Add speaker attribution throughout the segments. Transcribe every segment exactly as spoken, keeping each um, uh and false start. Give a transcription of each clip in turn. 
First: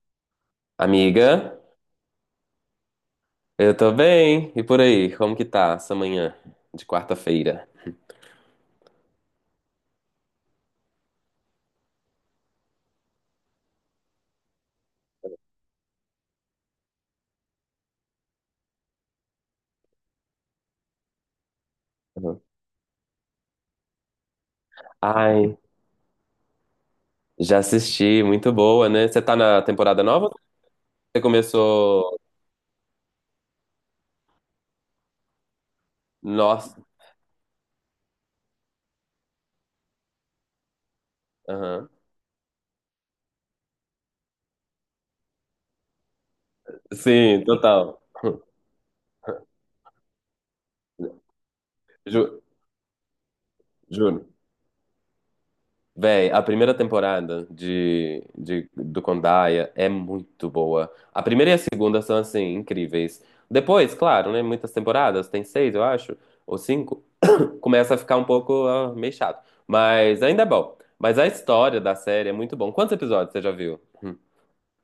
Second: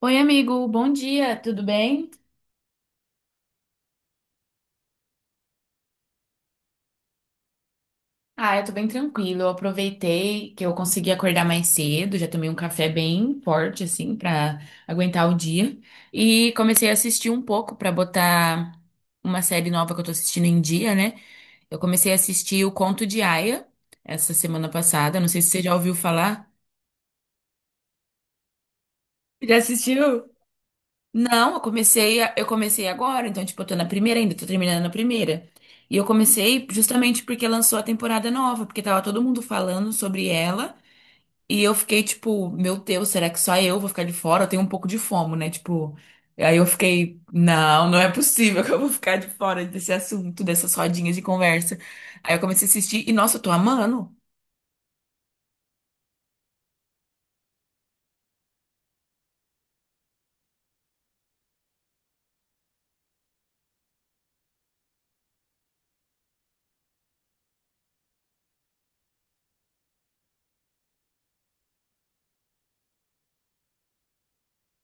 Speaker 1: Oi, amigo, bom
Speaker 2: Amiga,
Speaker 1: dia, tudo bem?
Speaker 2: eu tô bem. E por aí, como que tá essa manhã de quarta-feira?
Speaker 1: Ah, eu tô bem tranquilo. Eu aproveitei que eu consegui acordar mais cedo, já tomei um café bem forte, assim, pra aguentar o dia. E comecei a assistir um pouco pra botar uma série nova que eu tô assistindo em dia, né? Eu comecei a
Speaker 2: Uhum.
Speaker 1: assistir O Conto de Aia essa semana passada, não sei se
Speaker 2: Ai,
Speaker 1: você já ouviu falar.
Speaker 2: já assisti, muito boa, né? Você tá
Speaker 1: Já
Speaker 2: na temporada nova?
Speaker 1: assistiu?
Speaker 2: Ou Você
Speaker 1: Não, eu
Speaker 2: começou.
Speaker 1: comecei, a- eu comecei agora, então, tipo, eu tô na primeira ainda, tô terminando a primeira. E eu comecei
Speaker 2: Nossa.
Speaker 1: justamente porque lançou a temporada nova, porque tava todo mundo falando sobre ela. E eu
Speaker 2: Aham.
Speaker 1: fiquei, tipo, meu Deus, será que só eu vou ficar de fora? Eu tenho um pouco de fomo, né? Tipo, aí eu fiquei,
Speaker 2: Sim,
Speaker 1: não,
Speaker 2: total.
Speaker 1: não é possível que eu vou ficar de fora desse assunto, dessas rodinhas de conversa. Aí eu
Speaker 2: Ju-
Speaker 1: comecei a assistir e, nossa, eu tô amando.
Speaker 2: Juro. Véi, a primeira temporada de, de, do Condaia é muito boa. A primeira e a segunda são, assim, incríveis. Depois, claro, né? Muitas temporadas, tem seis, eu acho, ou cinco. Começa a ficar um pouco ah, meio chato. Mas ainda é bom. Mas a história da série é muito bom. Quantos episódios você já viu? Hum.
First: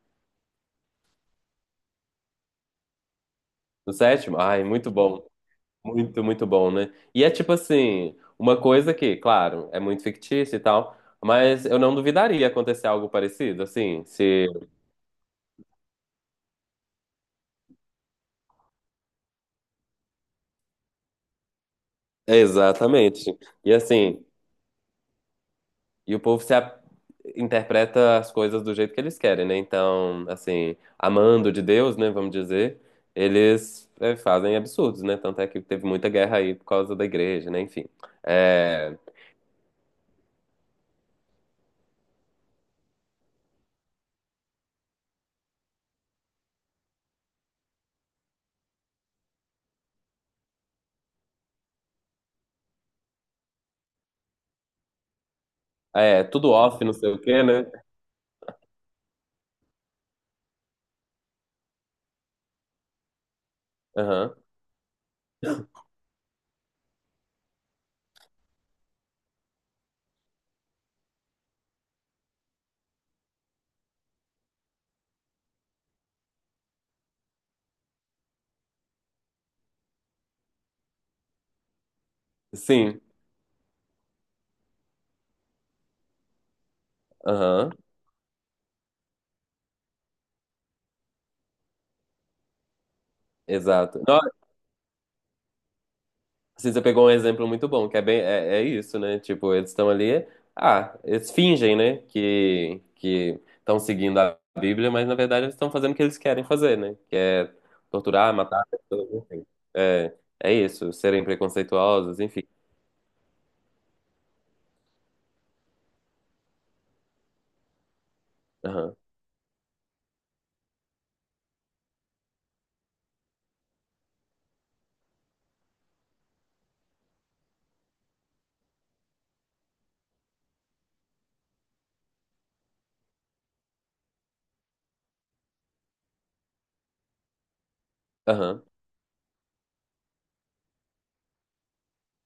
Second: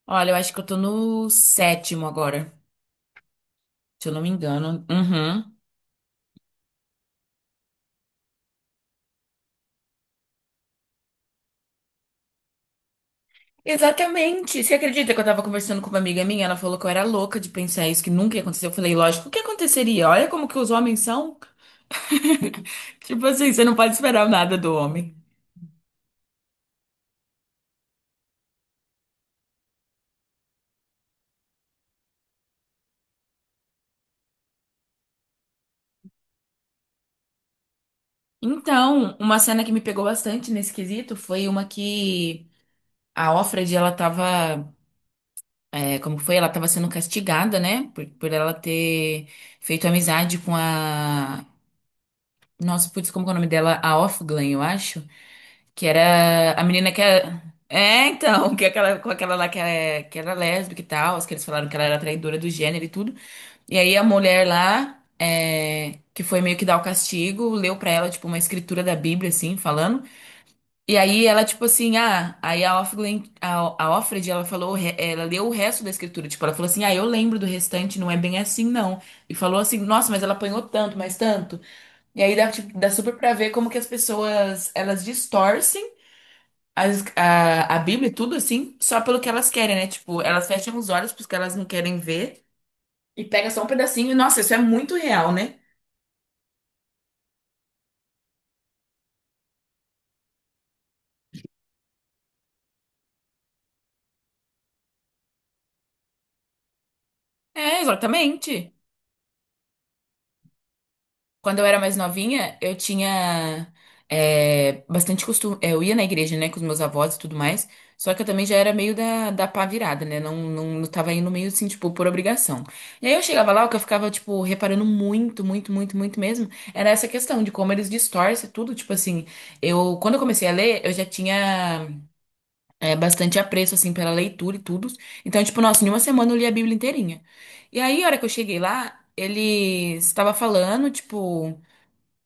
Speaker 1: Olha, eu acho que eu tô no sétimo agora,
Speaker 2: No
Speaker 1: se eu não me
Speaker 2: sétimo? Ai,
Speaker 1: engano.
Speaker 2: muito bom.
Speaker 1: Uhum.
Speaker 2: Muito, muito bom, né? E é tipo assim, uma coisa que, claro, é muito fictícia e tal. Mas eu não duvidaria acontecer algo parecido, assim, se
Speaker 1: Exatamente. Você acredita que eu tava conversando com uma amiga minha? Ela falou que eu era louca de pensar isso, que nunca ia acontecer. Eu falei, lógico, o que aconteceria? Olha como que os homens são. Tipo
Speaker 2: Exatamente.
Speaker 1: assim, você
Speaker 2: E
Speaker 1: não pode
Speaker 2: assim,
Speaker 1: esperar nada do homem.
Speaker 2: e o povo se a- interpreta as coisas do jeito que eles querem, né? Então, assim, amando de Deus, né, vamos dizer, eles é, fazem absurdos, né? Tanto é que teve muita guerra aí por causa da igreja, né? Enfim. É,
Speaker 1: Então, uma cena que me pegou bastante nesse quesito foi uma que a Offred, ela tava, é, como foi? Ela tava sendo castigada, né? Por, por ela ter feito amizade com a... Nossa, putz, como que é o nome dela? A Offglen, eu acho. Que
Speaker 2: é tudo
Speaker 1: era a
Speaker 2: off,
Speaker 1: menina
Speaker 2: não
Speaker 1: que
Speaker 2: sei o
Speaker 1: é.
Speaker 2: quê, né?
Speaker 1: É, então, que é aquela, com aquela lá que, é, que era lésbica e tal, as que eles falaram que ela era traidora do gênero e tudo. E aí a
Speaker 2: Aham.
Speaker 1: mulher lá, é, que foi meio que dar o castigo, leu pra ela, tipo, uma escritura da Bíblia, assim, falando. E aí ela, tipo assim, ah, aí a Offred, a, a Offred, ela falou, o re- ela leu o resto da escritura, tipo, ela falou assim, ah, eu lembro do restante, não é bem assim, não. E falou assim, nossa, mas ela apanhou tanto, mas tanto. E aí dá, tipo, dá
Speaker 2: Sim.
Speaker 1: super pra ver como que as pessoas, elas distorcem as-
Speaker 2: Aham.
Speaker 1: a, a Bíblia e tudo assim, só pelo que elas querem, né? Tipo, elas fecham os olhos porque elas não querem ver e pega só um
Speaker 2: Exato.
Speaker 1: pedacinho. E, nossa, isso é muito real, né?
Speaker 2: Assim, você pegou um exemplo muito bom, que é bem, é, é isso, né? Tipo, eles estão ali, ah, eles fingem, né, que que estão seguindo a Bíblia, mas na verdade eles estão fazendo o que eles querem fazer, né? Que é
Speaker 1: É,
Speaker 2: torturar, matar,
Speaker 1: exatamente.
Speaker 2: pessoas, enfim. É, é isso, serem
Speaker 1: Quando eu era mais
Speaker 2: preconceituosos, enfim.
Speaker 1: novinha, eu tinha é, bastante costume. Eu ia na igreja, né, com os meus avós e tudo mais. Só que eu também já era meio
Speaker 2: Aham,
Speaker 1: da, da pá virada, né? Não, não, não tava indo meio assim, tipo, por obrigação. E aí eu chegava lá, o que eu ficava, tipo, reparando muito, muito, muito, muito mesmo, era essa questão de como eles distorcem tudo. Tipo assim, eu, quando eu comecei a ler, eu já tinha é, bastante apreço, assim, pela leitura e tudo. Então, tipo, nossa, em uma semana eu li a Bíblia inteirinha. E aí, a hora que eu cheguei
Speaker 2: aham,
Speaker 1: lá, ele estava falando, tipo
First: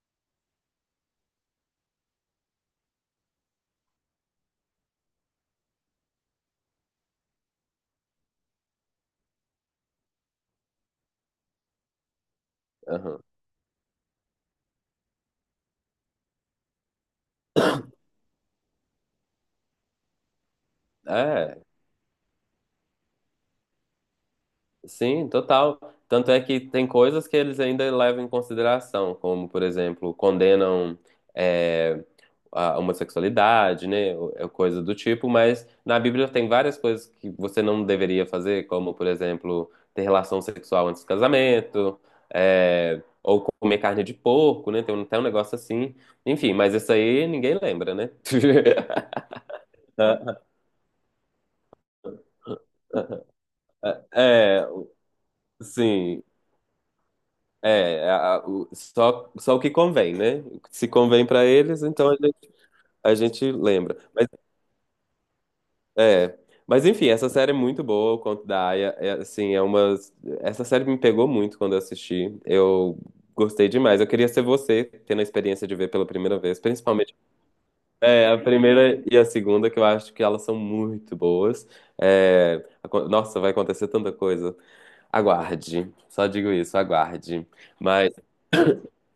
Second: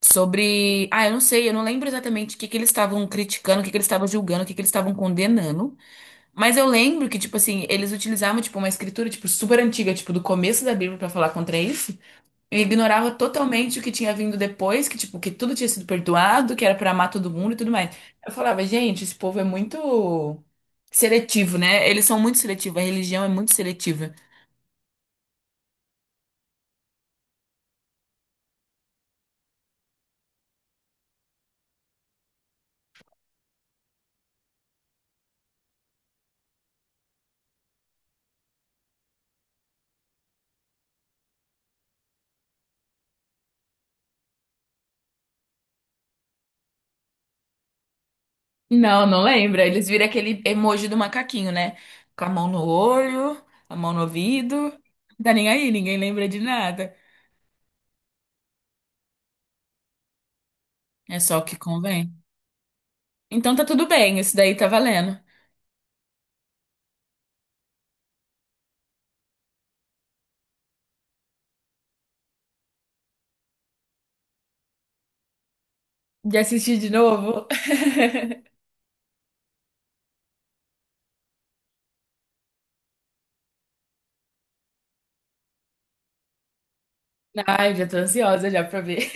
Speaker 1: sobre. Ah, eu não sei, eu não lembro exatamente o que que eles estavam criticando, o que que eles estavam julgando, o que que eles estavam condenando. Mas eu lembro que, tipo assim, eles utilizavam, tipo, uma escritura, tipo, super antiga, tipo, do começo da Bíblia pra falar contra isso. E ignorava
Speaker 2: aham.
Speaker 1: totalmente o que tinha vindo depois, que, tipo, que tudo tinha sido perdoado, que era pra amar todo mundo e tudo mais. Eu falava, gente, esse povo é muito seletivo,
Speaker 2: É.
Speaker 1: né? Eles são muito seletivos, a religião é muito seletiva.
Speaker 2: Sim, total. Tanto é que tem coisas que eles ainda levam em consideração, como, por exemplo, condenam é, a homossexualidade, né? ou- é Coisa do tipo, mas na Bíblia tem várias coisas que você não deveria fazer, como, por exemplo, ter relação sexual antes do casamento, é, ou comer carne de porco, né? Tem um- até um negócio assim. Enfim, mas isso aí ninguém lembra, né?
Speaker 1: Não, não lembra. Eles viram aquele emoji do macaquinho, né? Com a mão no olho, a mão no ouvido.
Speaker 2: É,
Speaker 1: Não, tá nem aí, ninguém
Speaker 2: sim.
Speaker 1: lembra de nada.
Speaker 2: É, a- a- o- só, só o que convém, né? O que se
Speaker 1: É
Speaker 2: convém
Speaker 1: só o
Speaker 2: pra
Speaker 1: que
Speaker 2: eles, então
Speaker 1: convém.
Speaker 2: a gente, a gente
Speaker 1: Então tá tudo
Speaker 2: lembra.
Speaker 1: bem, isso daí tá valendo.
Speaker 2: É, mas enfim, essa série é muito boa, o Conto da Aia. É, assim, é uma. Essa série me pegou muito quando eu assisti. Eu gostei demais. Eu queria ser você, tendo a experiência de ver pela
Speaker 1: De
Speaker 2: primeira vez,
Speaker 1: assistir de
Speaker 2: principalmente.
Speaker 1: novo?
Speaker 2: É, a primeira e a segunda, que eu acho que elas são muito boas. É, acon- nossa, vai acontecer tanta coisa. Aguarde. Só digo isso, aguarde.
Speaker 1: Ai, já tô
Speaker 2: Mas
Speaker 1: ansiosa já pra ver.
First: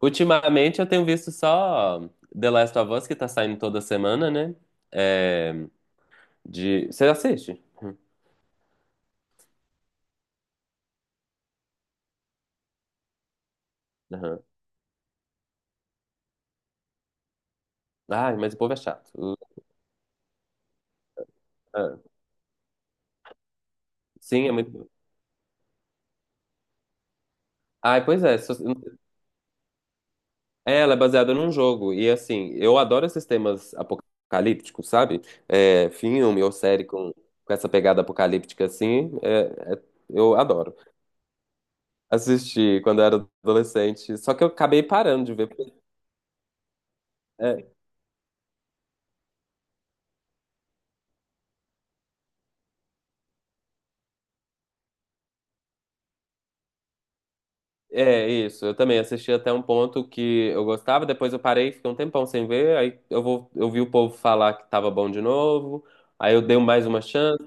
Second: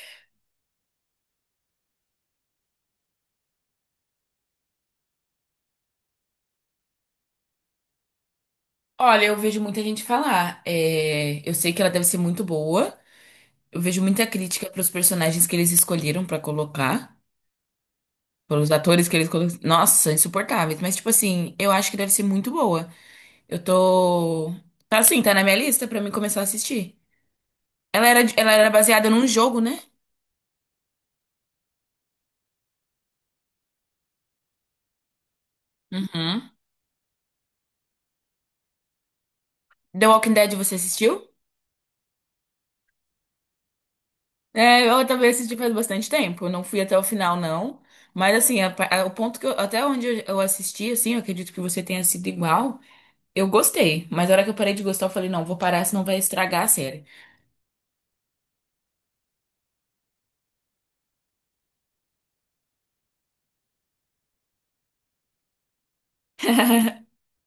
Speaker 2: ultimamente eu tenho visto só The Last of Us, que tá saindo toda semana, né? É, de... Você assiste?
Speaker 1: Olha, eu vejo muita gente falar. é, Eu sei que ela deve ser muito boa. Eu vejo muita
Speaker 2: Aham.
Speaker 1: crítica pros personagens que eles escolheram pra colocar.
Speaker 2: Ai, mas o
Speaker 1: Pelos
Speaker 2: povo é
Speaker 1: atores
Speaker 2: chato.
Speaker 1: que eles
Speaker 2: Uh,
Speaker 1: colocaram. Nossa, insuportáveis. Mas, tipo assim, eu acho que deve
Speaker 2: ah,
Speaker 1: ser muito boa. Eu
Speaker 2: Sim, é
Speaker 1: tô.
Speaker 2: muito bom.
Speaker 1: Tá assim, tá na minha lista pra mim começar a assistir.
Speaker 2: Ai,
Speaker 1: Ela era,
Speaker 2: pois é.
Speaker 1: ela
Speaker 2: so-
Speaker 1: era baseada num jogo, né?
Speaker 2: é, Ela é baseada num jogo. E assim, eu adoro esses temas apocalípticos, sabe? É, filme
Speaker 1: Uhum.
Speaker 2: ou série com, com essa pegada apocalíptica assim. É- é-
Speaker 1: The Walking
Speaker 2: eu
Speaker 1: Dead você
Speaker 2: adoro.
Speaker 1: assistiu?
Speaker 2: Assisti quando eu era adolescente. Só que eu acabei
Speaker 1: É, eu
Speaker 2: parando
Speaker 1: também
Speaker 2: de ver.
Speaker 1: assisti faz bastante tempo. Eu não fui até o final, não. Mas assim, a pa- a- o ponto que eu, até onde eu, eu assisti, assim, eu acredito que você tenha sido igual. Eu gostei. Mas na hora que eu parei de gostar, eu falei, não, vou parar, senão vai estragar a série.
Speaker 2: É, isso. Eu também assisti até um ponto que eu gostava, depois eu parei, fiquei um tempão sem ver, aí eu vou, eu vi o povo falar que tava bom de novo, aí eu dei mais uma chance,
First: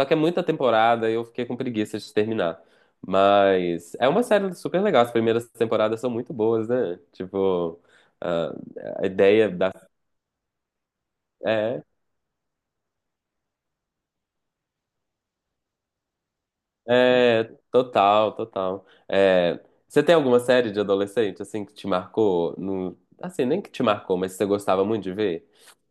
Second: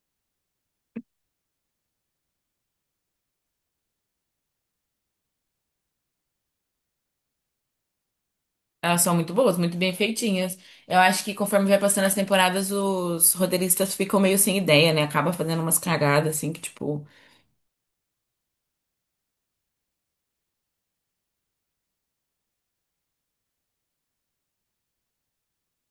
Speaker 2: só que é muita temporada e eu fiquei com preguiça de terminar. Mas é uma série super legal, as primeiras temporadas são muito boas, né? Tipo, ah,
Speaker 1: Elas
Speaker 2: a
Speaker 1: são muito
Speaker 2: ideia
Speaker 1: boas,
Speaker 2: da...
Speaker 1: muito bem feitinhas. Eu acho que conforme vai
Speaker 2: É,
Speaker 1: passando as temporadas, os roteiristas ficam meio sem ideia, né? Acaba fazendo umas cagadas, assim, que, tipo.
Speaker 2: é, total, total. É, você tem alguma série de adolescente, assim, que te marcou? No... Assim, nem que te marcou, mas você gostava muito de ver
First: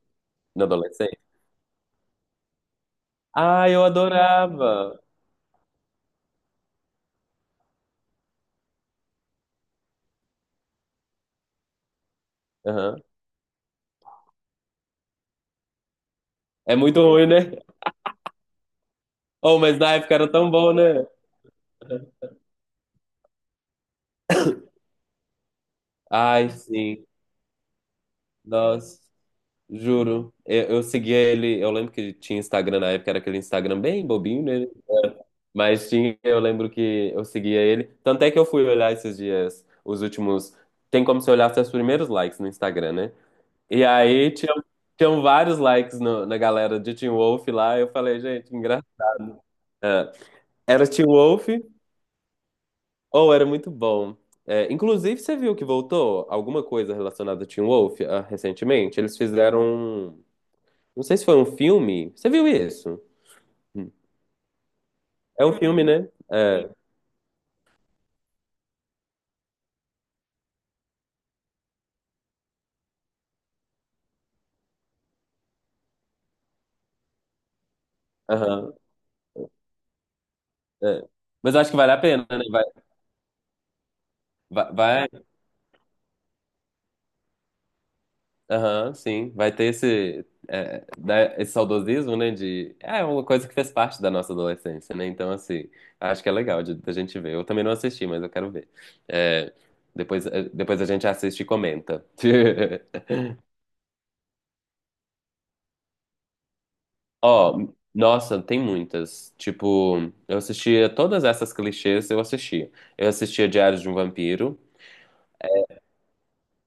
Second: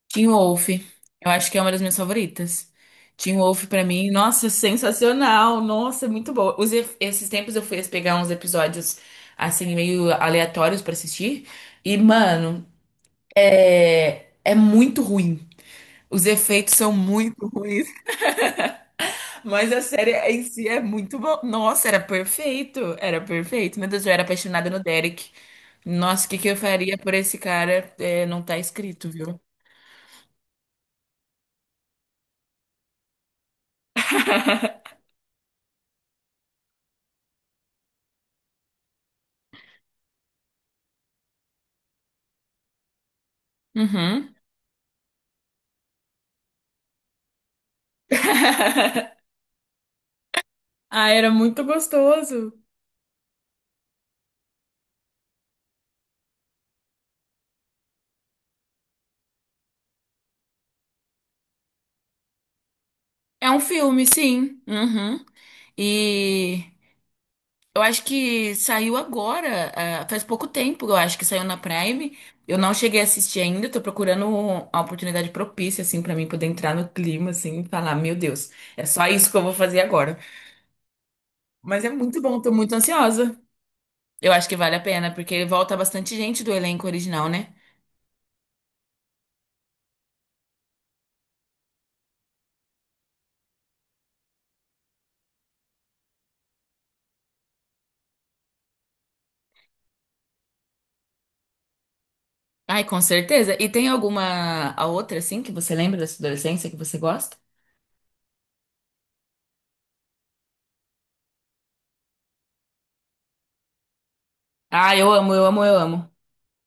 Speaker 1: Teen
Speaker 2: na
Speaker 1: Wolf. Eu
Speaker 2: adolescência?
Speaker 1: acho que é uma das minhas favoritas. Teen Wolf
Speaker 2: Ah,
Speaker 1: pra
Speaker 2: eu
Speaker 1: mim, nossa,
Speaker 2: adorava.
Speaker 1: sensacional. Nossa, muito boa. Os ef- esses tempos eu fui pegar uns episódios assim meio aleatórios pra assistir e, mano,
Speaker 2: Aham.
Speaker 1: é é muito ruim. Os efeitos
Speaker 2: É
Speaker 1: são
Speaker 2: muito ruim,
Speaker 1: muito
Speaker 2: né?
Speaker 1: ruins,
Speaker 2: Oh,
Speaker 1: mas
Speaker 2: mas
Speaker 1: a
Speaker 2: na
Speaker 1: série
Speaker 2: época era
Speaker 1: em
Speaker 2: tão
Speaker 1: si
Speaker 2: bom,
Speaker 1: é
Speaker 2: né?
Speaker 1: muito boa. Nossa, era perfeito, era perfeito. Meu Deus, eu era apaixonada no Derek. Nossa, o que que
Speaker 2: Ai,
Speaker 1: eu faria
Speaker 2: sim.
Speaker 1: por esse cara? É, não tá
Speaker 2: Nossa,
Speaker 1: escrito, viu?
Speaker 2: juro. Eu, eu seguia ele. Eu lembro que tinha Instagram na época, era aquele Instagram bem bobinho, né? Mas tinha, eu lembro que eu seguia ele. Tanto é que eu fui olhar esses dias, os últimos. Tem como se olhasse os primeiros likes no Instagram, né? E aí
Speaker 1: Uhum.
Speaker 2: tinha, tinham vários likes no- na galera de Teen Wolf lá. Eu falei, gente, engraçado. Era Teen
Speaker 1: Ah, era
Speaker 2: Wolf.
Speaker 1: muito gostoso.
Speaker 2: Oh, era muito bom. É, inclusive, você viu que voltou alguma coisa relacionada a Teen Wolf, ah, recentemente? Eles fizeram um- não sei se foi um filme. Você viu isso?
Speaker 1: É um
Speaker 2: Hum.
Speaker 1: filme, sim. Uhum.
Speaker 2: É um filme, né?
Speaker 1: E
Speaker 2: É.
Speaker 1: eu acho que saiu agora, ah, faz pouco tempo, eu acho que saiu na Prime. Eu não cheguei a assistir ainda, tô procurando a oportunidade propícia, assim, pra mim poder entrar no clima, assim, e falar, meu Deus,
Speaker 2: Aham.
Speaker 1: é só isso que eu vou fazer agora.
Speaker 2: É. Mas eu acho que
Speaker 1: Mas é
Speaker 2: vale a
Speaker 1: muito
Speaker 2: pena,
Speaker 1: bom,
Speaker 2: né?
Speaker 1: tô
Speaker 2: Vai.
Speaker 1: muito ansiosa. Eu acho que
Speaker 2: Vai.
Speaker 1: vale a
Speaker 2: vai-
Speaker 1: pena, porque volta bastante gente do elenco original, né?
Speaker 2: Aham, sim. Vai ter esse. é, né, esse saudosismo, né? De... É uma coisa que fez parte da nossa adolescência, né? Então, assim. Acho que é legal de, da gente ver. Eu também não assisti, mas eu quero ver. É, depois, é, depois a gente assiste e comenta.
Speaker 1: Ai, com certeza. E tem alguma a outra, assim, que você lembra da sua adolescência que você gosta?
Speaker 2: Ó, nossa, tem muitas. Tipo, eu assistia todas essas clichês, eu assistia. Eu assistia Diário de um Vampiro.
Speaker 1: Ah, eu amo, eu amo, eu amo.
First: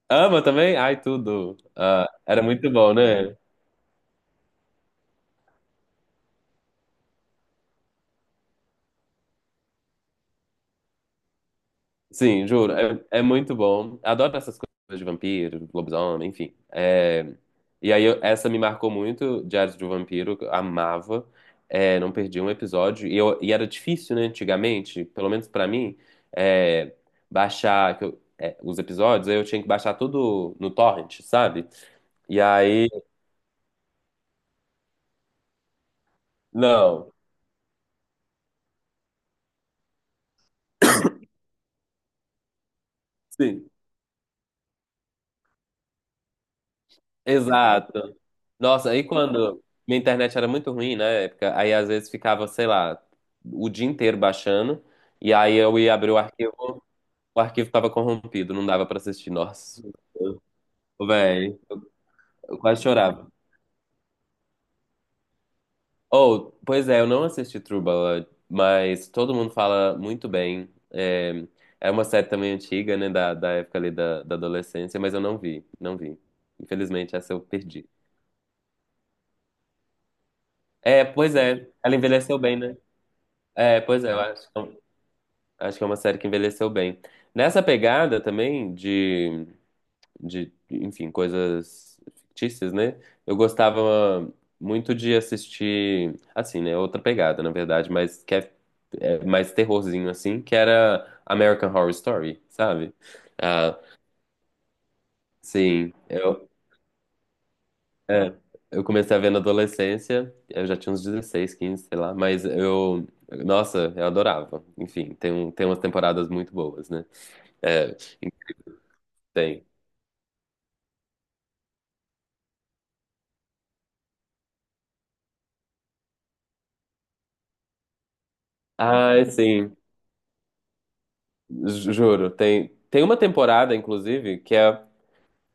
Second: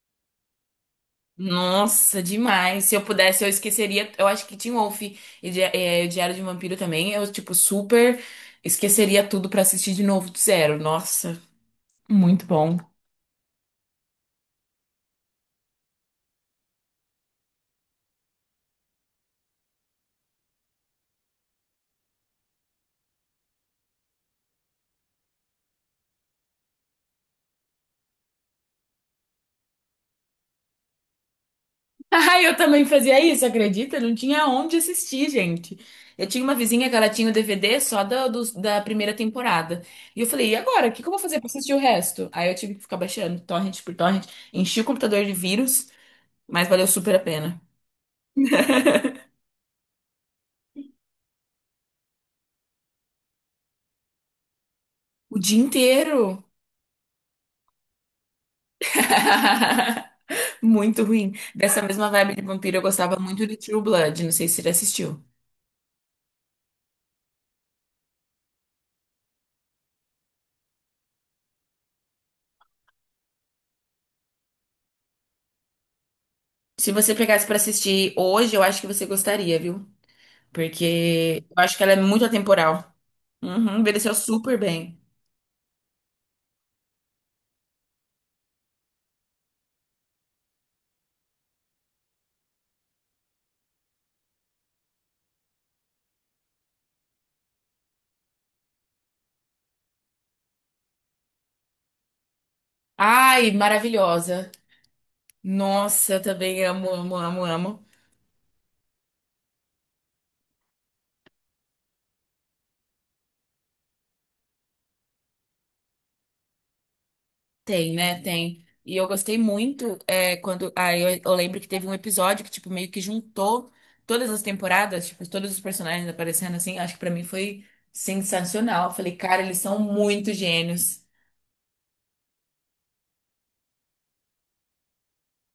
Speaker 2: Ama também? Ai, tudo. Ah,
Speaker 1: Nossa,
Speaker 2: era muito
Speaker 1: demais. Se
Speaker 2: bom,
Speaker 1: eu
Speaker 2: né?
Speaker 1: pudesse, eu esqueceria. Eu acho que Teen Wolf e Di- eh, Diário de um Vampiro também. Eu, tipo, super esqueceria tudo pra assistir de novo do zero. Nossa, muito
Speaker 2: Sim, juro.
Speaker 1: bom.
Speaker 2: É, é muito bom. Adoro essas coisas de vampiro, lobisomem, enfim. É, e aí, eu- essa me marcou muito, Diários de um Vampiro, que eu amava. É, não perdi um episódio. E, eu- e era difícil, né, antigamente, pelo menos pra mim, é, baixar que eu- é, os episódios. Aí eu tinha que baixar tudo no torrent, sabe?
Speaker 1: Ah,
Speaker 2: E
Speaker 1: eu também
Speaker 2: aí,
Speaker 1: fazia isso, acredita? Não tinha onde assistir, gente. Eu tinha uma vizinha que ela
Speaker 2: não.
Speaker 1: tinha o D V D só da, dos- da primeira temporada. E eu falei, e agora? O que que eu vou fazer pra assistir o resto? Aí eu tive que ficar baixando
Speaker 2: Sim,
Speaker 1: torrent por torrent. Enchi o computador de vírus, mas valeu super a pena.
Speaker 2: exato. Nossa, aí quando minha internet era muito ruim na época, aí às vezes ficava, sei lá, o dia inteiro baixando, e
Speaker 1: O
Speaker 2: aí
Speaker 1: dia
Speaker 2: eu ia abrir o
Speaker 1: inteiro.
Speaker 2: arquivo, o arquivo tava corrompido, não dava pra assistir. Nossa,
Speaker 1: Muito ruim.
Speaker 2: velho,
Speaker 1: Dessa mesma vibe de
Speaker 2: eu
Speaker 1: vampiro,
Speaker 2: quase
Speaker 1: eu gostava
Speaker 2: chorava.
Speaker 1: muito de True Blood. Não sei se você já assistiu.
Speaker 2: Oh, pois é, eu não assisti True Blood, mas todo mundo fala muito bem. É, é uma série também antiga, né, da, da época ali da, da adolescência, mas eu não vi, não vi.
Speaker 1: Se você
Speaker 2: Infelizmente, essa eu
Speaker 1: pegasse pra
Speaker 2: perdi.
Speaker 1: assistir hoje, eu acho que você gostaria, viu?
Speaker 2: É, pois
Speaker 1: Porque eu
Speaker 2: é,
Speaker 1: acho que ela
Speaker 2: ela
Speaker 1: é muito
Speaker 2: envelheceu bem, né?
Speaker 1: atemporal. Uhum,
Speaker 2: É, pois é,
Speaker 1: envelheceu
Speaker 2: eu acho.
Speaker 1: super bem.
Speaker 2: Acho que é uma série que envelheceu bem. Nessa pegada também de, de, enfim, coisas fictícias, né? Eu gostava muito de assistir, assim, né? Outra pegada, na verdade, mas que é, é mais terrorzinho, assim, que era American Horror Story, sabe?
Speaker 1: Ai,
Speaker 2: Ah,
Speaker 1: maravilhosa.
Speaker 2: sim,
Speaker 1: Nossa, eu
Speaker 2: eu,
Speaker 1: também amo, amo, amo, amo.
Speaker 2: é, eu comecei a ver na adolescência, eu já tinha uns dezesseis, quinze, sei lá, mas eu, nossa, eu adorava. Enfim, tem, um, tem umas temporadas muito boas, né?
Speaker 1: Tem,
Speaker 2: É,
Speaker 1: né? Tem. E eu gostei
Speaker 2: tem.
Speaker 1: muito é, quando. Aí eu, eu lembro que teve um episódio que, tipo, meio que juntou todas as temporadas, tipo, todos os personagens aparecendo assim. Acho que pra mim foi sensacional. Eu falei,
Speaker 2: Ai,
Speaker 1: cara, eles
Speaker 2: sim,
Speaker 1: são muito gênios.
Speaker 2: ju- juro. Tem, tem uma temporada, inclusive, que é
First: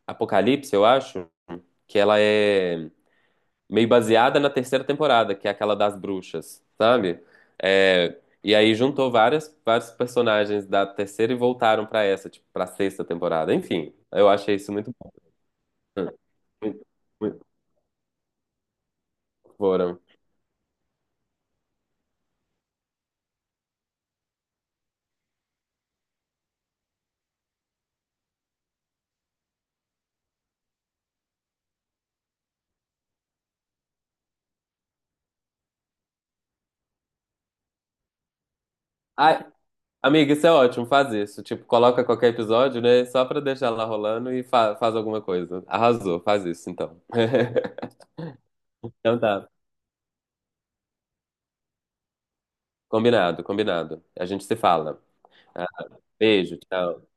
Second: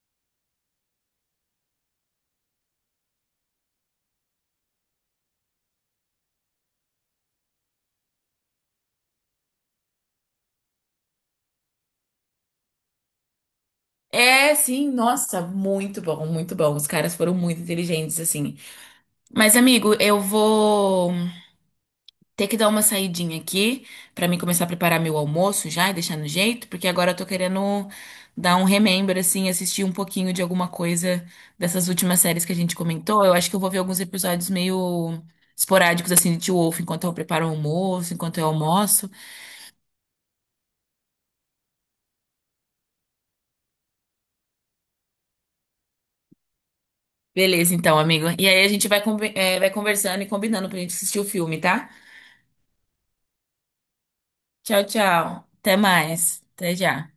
Speaker 2: Apocalipse, eu acho, que ela é meio baseada na terceira temporada, que é aquela das bruxas, sabe? É, e aí juntou várias, vários personagens da terceira e voltaram pra essa, tipo, pra sexta temporada. Enfim, eu
Speaker 1: É,
Speaker 2: achei isso
Speaker 1: sim,
Speaker 2: muito bom.
Speaker 1: nossa, muito
Speaker 2: Hum.
Speaker 1: bom, muito bom.
Speaker 2: Muito,
Speaker 1: Os caras foram
Speaker 2: muito
Speaker 1: muito inteligentes, assim. Mas, amigo,
Speaker 2: foram.
Speaker 1: eu vou. Ter que dar uma saidinha aqui pra mim começar a preparar meu almoço já e deixar no jeito, porque agora eu tô querendo dar um remember, assim, assistir um pouquinho de alguma coisa dessas últimas séries que a gente comentou. Eu acho que eu vou ver alguns episódios meio esporádicos, assim, de Teen Wolf, enquanto eu preparo o almoço, enquanto eu almoço.
Speaker 2: Ai, amiga, isso é ótimo, faz isso. Tipo, coloca qualquer episódio, né? Só pra deixar lá rolando e fa- faz alguma coisa. Arrasou, faz isso então.
Speaker 1: Beleza, então, amigo. E aí a gente vai,
Speaker 2: Então
Speaker 1: conver-
Speaker 2: tá.
Speaker 1: eh, vai conversando e combinando pra gente assistir o filme, tá?
Speaker 2: Combinado, combinado. A gente se
Speaker 1: Tchau,
Speaker 2: fala.
Speaker 1: tchau. Até
Speaker 2: Ah,
Speaker 1: mais.
Speaker 2: beijo,
Speaker 1: Até
Speaker 2: tchau.
Speaker 1: já.